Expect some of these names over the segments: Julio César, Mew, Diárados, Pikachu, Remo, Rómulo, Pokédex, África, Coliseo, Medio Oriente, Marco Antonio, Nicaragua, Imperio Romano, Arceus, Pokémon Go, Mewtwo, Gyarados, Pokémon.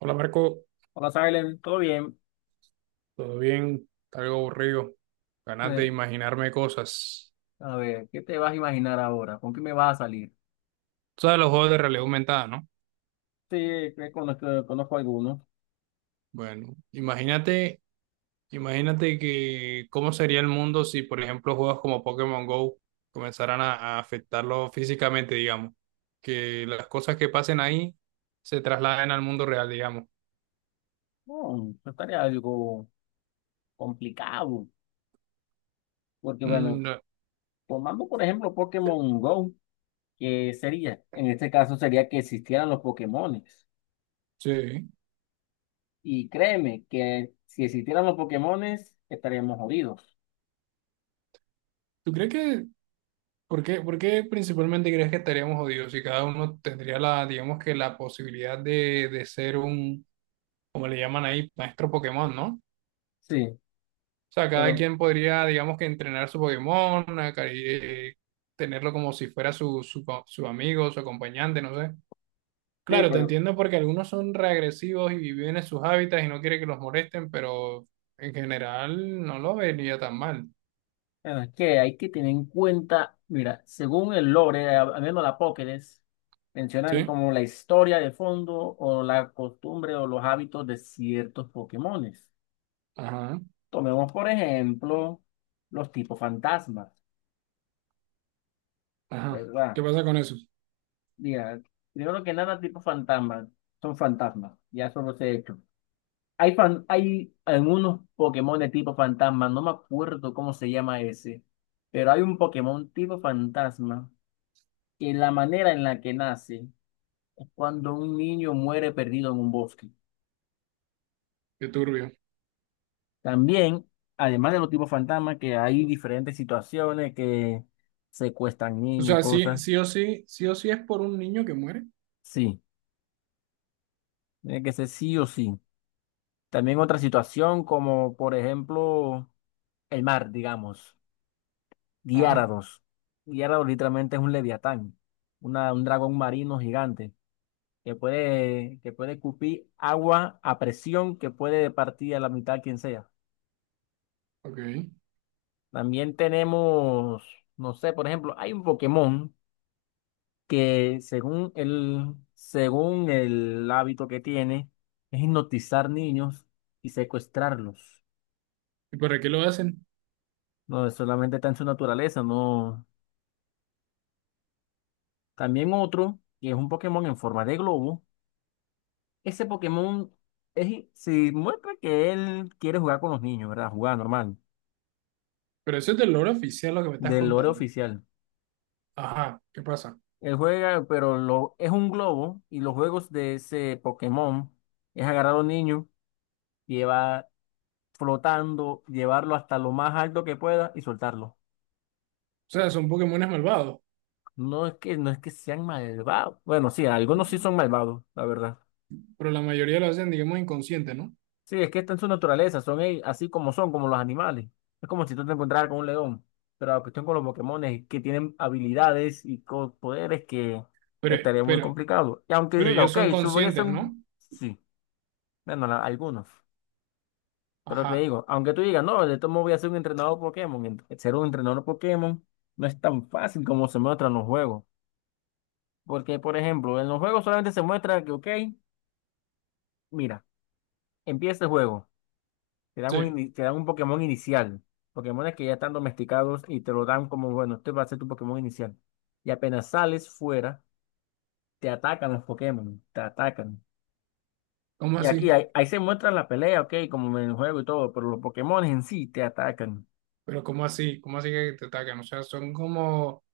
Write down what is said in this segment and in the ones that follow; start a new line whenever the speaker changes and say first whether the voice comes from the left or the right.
right: Hola Marco,
left: Hola, Silent, ¿todo bien?
right: ¿todo bien? Está algo aburrido. Ganas de
left: Eh,
right: imaginarme cosas.
left: a ver, ¿qué te vas a imaginar ahora? ¿Con qué me vas a salir?
right: Tú sabes los juegos de realidad aumentada, ¿no?
left: Sí, que conozco algunos.
right: Bueno, imagínate que cómo sería el mundo si, por ejemplo, juegos como Pokémon Go comenzaran a afectarlo físicamente, digamos. Que las cosas que pasen ahí se trasladen al mundo real, digamos.
left: No, eso estaría algo complicado, porque bueno,
right: Mm, no,
left: tomando por ejemplo Pokémon Go, ¿qué sería? En este caso sería que existieran los Pokémones.
right: sí.
left: Y créeme que si existieran los Pokémones, estaríamos jodidos.
right: ¿Tú crees que, por qué principalmente crees que estaríamos jodidos si cada uno tendría la, digamos que la posibilidad de ser un como le llaman ahí, maestro Pokémon, ¿no? O
left: Sí,
right: sea, cada
left: pero...
right: quien podría, digamos que entrenar su Pokémon, tenerlo como si fuera su su amigo, su acompañante, no sé.
left: Sí,
right: Claro, te
left: pero
right: entiendo porque algunos son reagresivos y viven en sus hábitats y no quiere que los molesten, pero en general no lo vería tan mal.
left: bueno, es que hay que tener en cuenta, mira, según el lore, viendo la Pokédex, mencionan
right: Sí,
left: como la historia de fondo o la costumbre o los hábitos de ciertos Pokémones.
right: ajá,
left: Tomemos, por ejemplo, los tipos fantasmas,
right: ajá.
left: ¿verdad?
right: ¿Qué pasa con eso?
left: Mira, primero que nada, tipos fantasmas son fantasmas, ya eso los he hecho. Hay, hay algunos Pokémon de tipo fantasma, no me acuerdo cómo se llama ese, pero hay un Pokémon tipo fantasma que la manera en la que nace es cuando un niño muere perdido en un bosque.
right: Qué turbio.
left: También, además de los tipos fantasma, que hay diferentes situaciones que secuestran
right: O
left: niños,
right: sea, sí,
left: cosas.
right: sí o sí, sí o sí es por un niño que muere.
left: Sí, tiene que ser sí o sí. También otra situación como, por ejemplo, el mar, digamos,
right: Ajá,
left: Diárados. Diárados literalmente es un leviatán, una, un dragón marino gigante que puede escupir agua a presión que puede partir a la mitad quien sea.
right: ok.
left: También tenemos, no sé, por ejemplo, hay un Pokémon que según el hábito que tiene, es hipnotizar niños y secuestrarlos.
right: ¿Y por qué lo hacen?
left: No, es solamente está en su naturaleza, no. También otro, que es un Pokémon en forma de globo. Ese Pokémon es, si muestra que él quiere jugar con los niños, ¿verdad? Jugar normal,
right: Pero eso es del lore oficial lo que me estás
left: del lore
right: contando.
left: oficial.
right: Ajá, ¿qué pasa? O
left: Él juega, pero lo, es un globo y los juegos de ese Pokémon es agarrar a los niños llevar flotando, llevarlo hasta lo más alto que pueda y soltarlo.
right: sea, son Pokémones malvados,
left: No es que sean malvados. Bueno, sí, algunos sí son malvados, la verdad.
right: pero la mayoría lo hacen, digamos, inconsciente, ¿no?
left: Sí, es que está en su naturaleza, son ellos así como son, como los animales. Es como si tú te encontraras con un león. Pero la cuestión con los Pokémon es que tienen habilidades y poderes que
right: Pero,
left: estaría muy
right: pero,
left: complicado. Y aunque
right: pero
left: diga,
right: ellos
left: ok,
right: son
left: eso voy a hacer
right: conscientes, ¿no?
left: un... Sí, bueno, algunos. Pero te
right: Ajá,
left: digo, aunque tú digas, no, de todo modo voy a ser un entrenador Pokémon, ser un entrenador Pokémon no es tan fácil como se muestra en los juegos. Porque, por ejemplo, en los juegos solamente se muestra que, ok, mira, empieza el juego, te dan un,
right: sí.
left: te dan un Pokémon inicial, Pokémones que ya están domesticados y te lo dan como, bueno, este va a ser tu Pokémon inicial. Y apenas sales fuera, te atacan.
right: ¿Cómo
left: Y
right: así?
left: ahí se muestra la pelea, ok, como en el juego y todo, pero los Pokémones en sí te atacan.
right: Pero ¿cómo así? ¿Cómo así que te atacan? O sea, son como,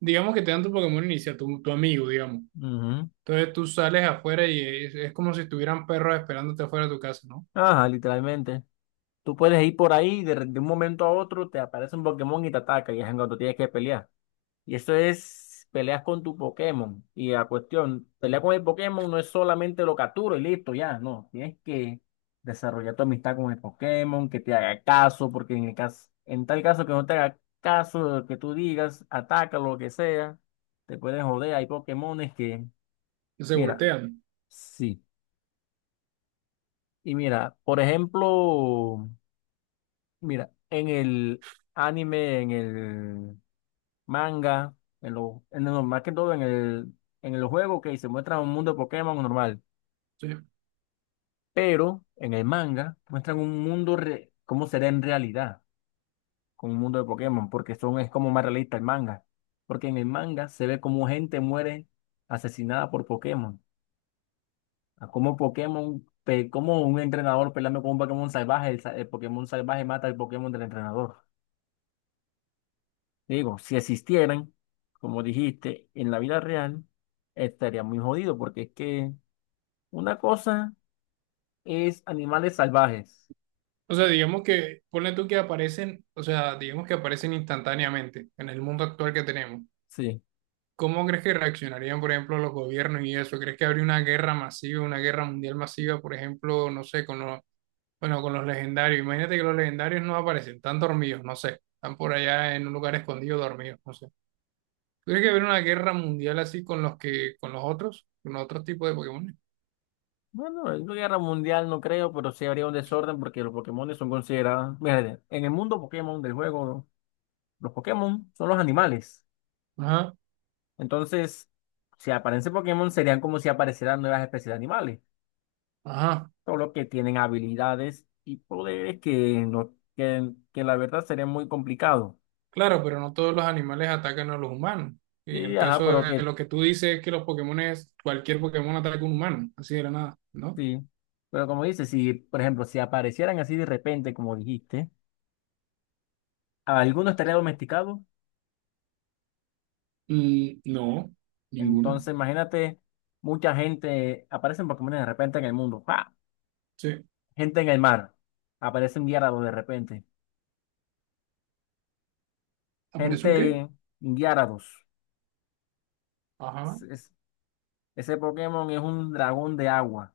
right: digamos que te dan tu Pokémon inicial, tu amigo, digamos.
left: Ujú.
right: Entonces tú sales afuera y es como si estuvieran perros esperándote afuera de tu casa, ¿no?
left: Ajá, literalmente. Tú puedes ir por ahí y de un momento a otro te aparece un Pokémon y te ataca y es en cuando tienes que pelear. Y eso es peleas con tu Pokémon. Y la cuestión, pelear con el Pokémon no es solamente lo capturo y listo, ya, no. Tienes que desarrollar tu amistad con el Pokémon, que te haga caso, porque en tal caso que no te haga caso de lo que tú digas, ataca lo que sea, te pueden joder. Hay Pokémones que,
right: Y se
left: mira,
right: voltean.
left: sí. Y mira, por ejemplo. Mira, en el anime, en el manga, más que todo en el juego que se muestra un mundo de Pokémon normal,
right: Sí.
left: pero en el manga muestran un mundo cómo será en realidad con un mundo de Pokémon, porque son, es como más realista el manga, porque en el manga se ve como gente muere asesinada por Pokémon, a cómo Pokémon, cómo un entrenador peleando con un Pokémon salvaje, el, el Pokémon salvaje mata al Pokémon del entrenador. Digo, si existieran, como dijiste, en la vida real, estaría muy jodido, porque es que una cosa es animales salvajes.
right: O sea, digamos que, ponle tú que aparecen, o sea, digamos que aparecen instantáneamente en el mundo actual que tenemos.
left: Sí.
right: ¿Cómo crees que reaccionarían, por ejemplo, los gobiernos y eso? ¿Crees que habría una guerra masiva, una guerra mundial masiva, por ejemplo, no sé, con los, bueno, con los legendarios? Imagínate que los legendarios no aparecen, están dormidos, no sé, están por allá en un lugar escondido dormidos, no sé. ¿Tú ¿crees que habría una guerra mundial así con los que, con los otros tipos de Pokémon?
left: Bueno, en una guerra mundial no creo, pero sí habría un desorden porque los Pokémon son considerados. Mira, en el mundo Pokémon del juego, los Pokémon son los animales.
right: Ajá,
left: Entonces, si aparecen Pokémon, serían como si aparecieran nuevas especies de animales.
right: ajá.
left: Solo que tienen habilidades y poderes que, no, que la verdad sería muy complicado.
right: Claro, pero no todos los animales atacan a los humanos. Y en
left: Sí,
right: el
left: ajá,
right: caso
left: pero
right: de
left: que
right: lo que tú dices es que los Pokémon cualquier Pokémon ataca a un humano, así de la nada, ¿no?
left: sí. Pero como dices, si, por ejemplo, si aparecieran así de repente, como dijiste, alguno estaría domesticado.
right: Mm, no, ninguno.
left: Entonces, imagínate, mucha gente, aparecen Pokémon de repente en el mundo. ¡Pa!
right: Sí.
left: Gente en el mar. Aparecen Gyarados de repente.
right: ¿Aparece un qué?
left: Gente Gyarados.
right: Ajá.
left: Es- es- ese Pokémon es un dragón de agua.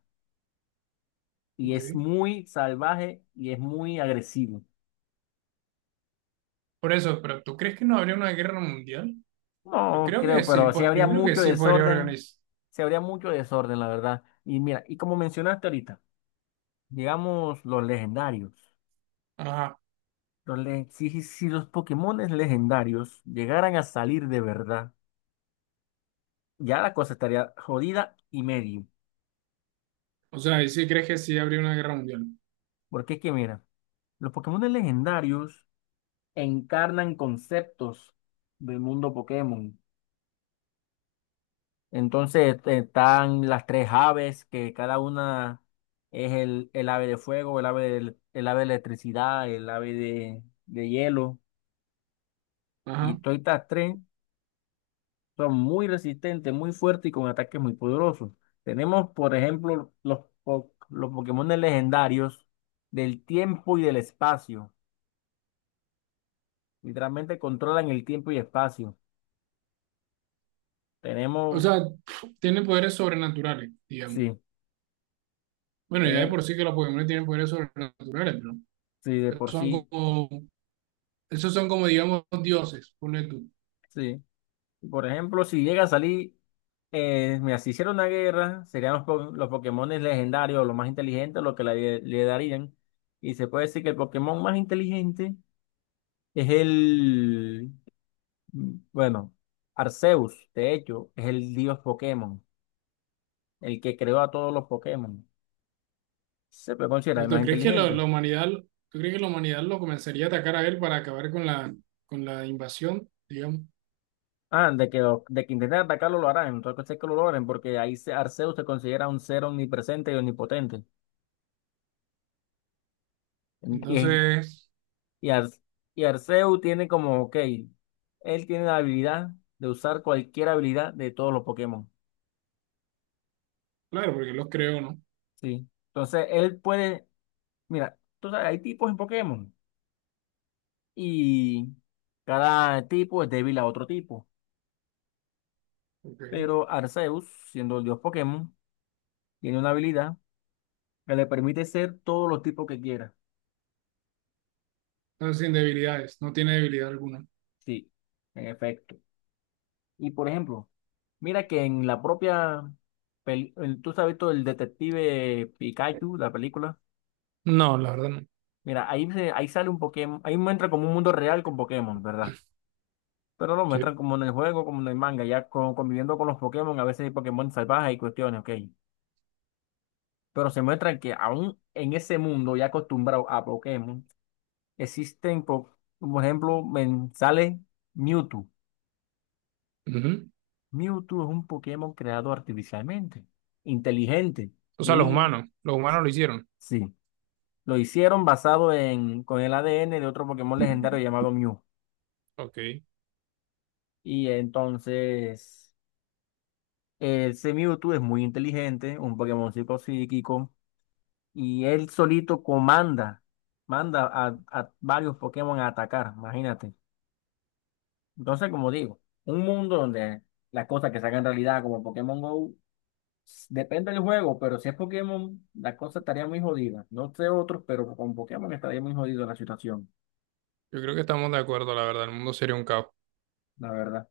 left: Y es
right: Ok.
left: muy salvaje y es muy agresivo.
right: Por eso, pero ¿tú crees que no habría una guerra mundial? Yo
left: No
right: creo
left: creo,
right: que sí,
left: pero sí habría
right: yo creo que
left: mucho
right: sí podría
left: desorden.
right: organizar.
left: Sí habría mucho desorden, la verdad. Y mira, y como mencionaste ahorita, digamos los legendarios.
right: Ajá.
left: Si, si los Pokémones legendarios llegaran a salir de verdad, ya la cosa estaría jodida y medio.
right: O sea, ¿y sí crees que sí habría una guerra mundial?
left: Porque es que mira, los Pokémones legendarios encarnan conceptos del mundo Pokémon. Entonces están las tres aves, que cada una es el ave de fuego, el ave de electricidad, el ave de hielo. Y
right: Ajá.
left: todas estas tres son muy resistentes, muy fuertes y con ataques muy poderosos. Tenemos, por ejemplo, los, los Pokémon legendarios del tiempo y del espacio. Literalmente controlan el tiempo y espacio.
right: O
left: Tenemos,
right: sea, tiene poderes sobrenaturales, digamos.
left: sí,
right: Bueno, ya de
left: tiene-
right: por sí que los Pokémon tienen poderes sobrenaturales,
left: sí, de
right: pero esos
left: por
right: son
left: sí,
right: como, esos son como, digamos, dioses, ponle tú.
left: sí. Por ejemplo, si llega a salir, mira, si hiciera una guerra, serían los, los Pokémon legendarios, los más inteligentes, los que le darían. Y se puede decir que el Pokémon más inteligente es el, bueno, Arceus, de hecho, es el dios Pokémon, el que creó a todos los Pokémon. Se puede considerar el
right: Pero ¿tú
left: más
right: crees que la,
left: inteligente.
right: la humanidad, tú crees que la humanidad lo comenzaría a atacar a él para acabar con la invasión, digamos?
left: Ah, de que intenten atacarlo lo harán, entonces que lo logren, porque ahí Arceus se considera un ser omnipresente y omnipotente. Y es
right: Entonces...
left: Y, Ar- y Arceus tiene como, ok, él tiene la habilidad de usar cualquier habilidad de todos los Pokémon.
right: Claro, porque los creo, ¿no?
left: Sí. Entonces, él puede, mira, tú sabes, hay tipos en Pokémon y cada tipo es débil a otro tipo.
right: Ok.
left: Pero Arceus, siendo el dios Pokémon, tiene una habilidad que le permite ser todos los tipos que quiera.
right: Entonces, sin debilidades, no tiene debilidad alguna.
left: Sí, en efecto. Y por ejemplo, mira que en la propia, tú sabes todo el detective Pikachu, la película.
right: No, la verdad no.
left: Mira, ahí, ahí sale un Pokémon, ahí muestra como un mundo real con Pokémon, ¿verdad? Pero lo muestran
right: Sí.
left: como en el juego, como en el manga, ya conviviendo con los Pokémon, a veces hay Pokémon salvajes y cuestiones, ok. Pero se muestra que aún en ese mundo ya acostumbrado a Pokémon, existen, por ejemplo, sale Mewtwo.
right: Ujú.
left: Mewtwo es un Pokémon creado artificialmente, inteligente,
right: O
left: y
right: sea, los
left: él,
right: humanos, los humanos lo hicieron.
left: sí, lo hicieron basado en, con el ADN de otro Pokémon legendario llamado Mew.
right: Ok. Yo
left: Y entonces... Ese Mewtwo es muy inteligente, un Pokémon psíquico, y él solito comanda, manda a varios Pokémon a atacar, imagínate. Entonces, como digo, un mundo donde las cosas que se hagan realidad, como Pokémon Go, depende del juego, pero si es Pokémon, la cosa estaría muy jodida. No sé otros, pero con Pokémon estaría muy jodido la situación,
right: creo que estamos de acuerdo, la verdad, el mundo sería un caos.
left: la verdad.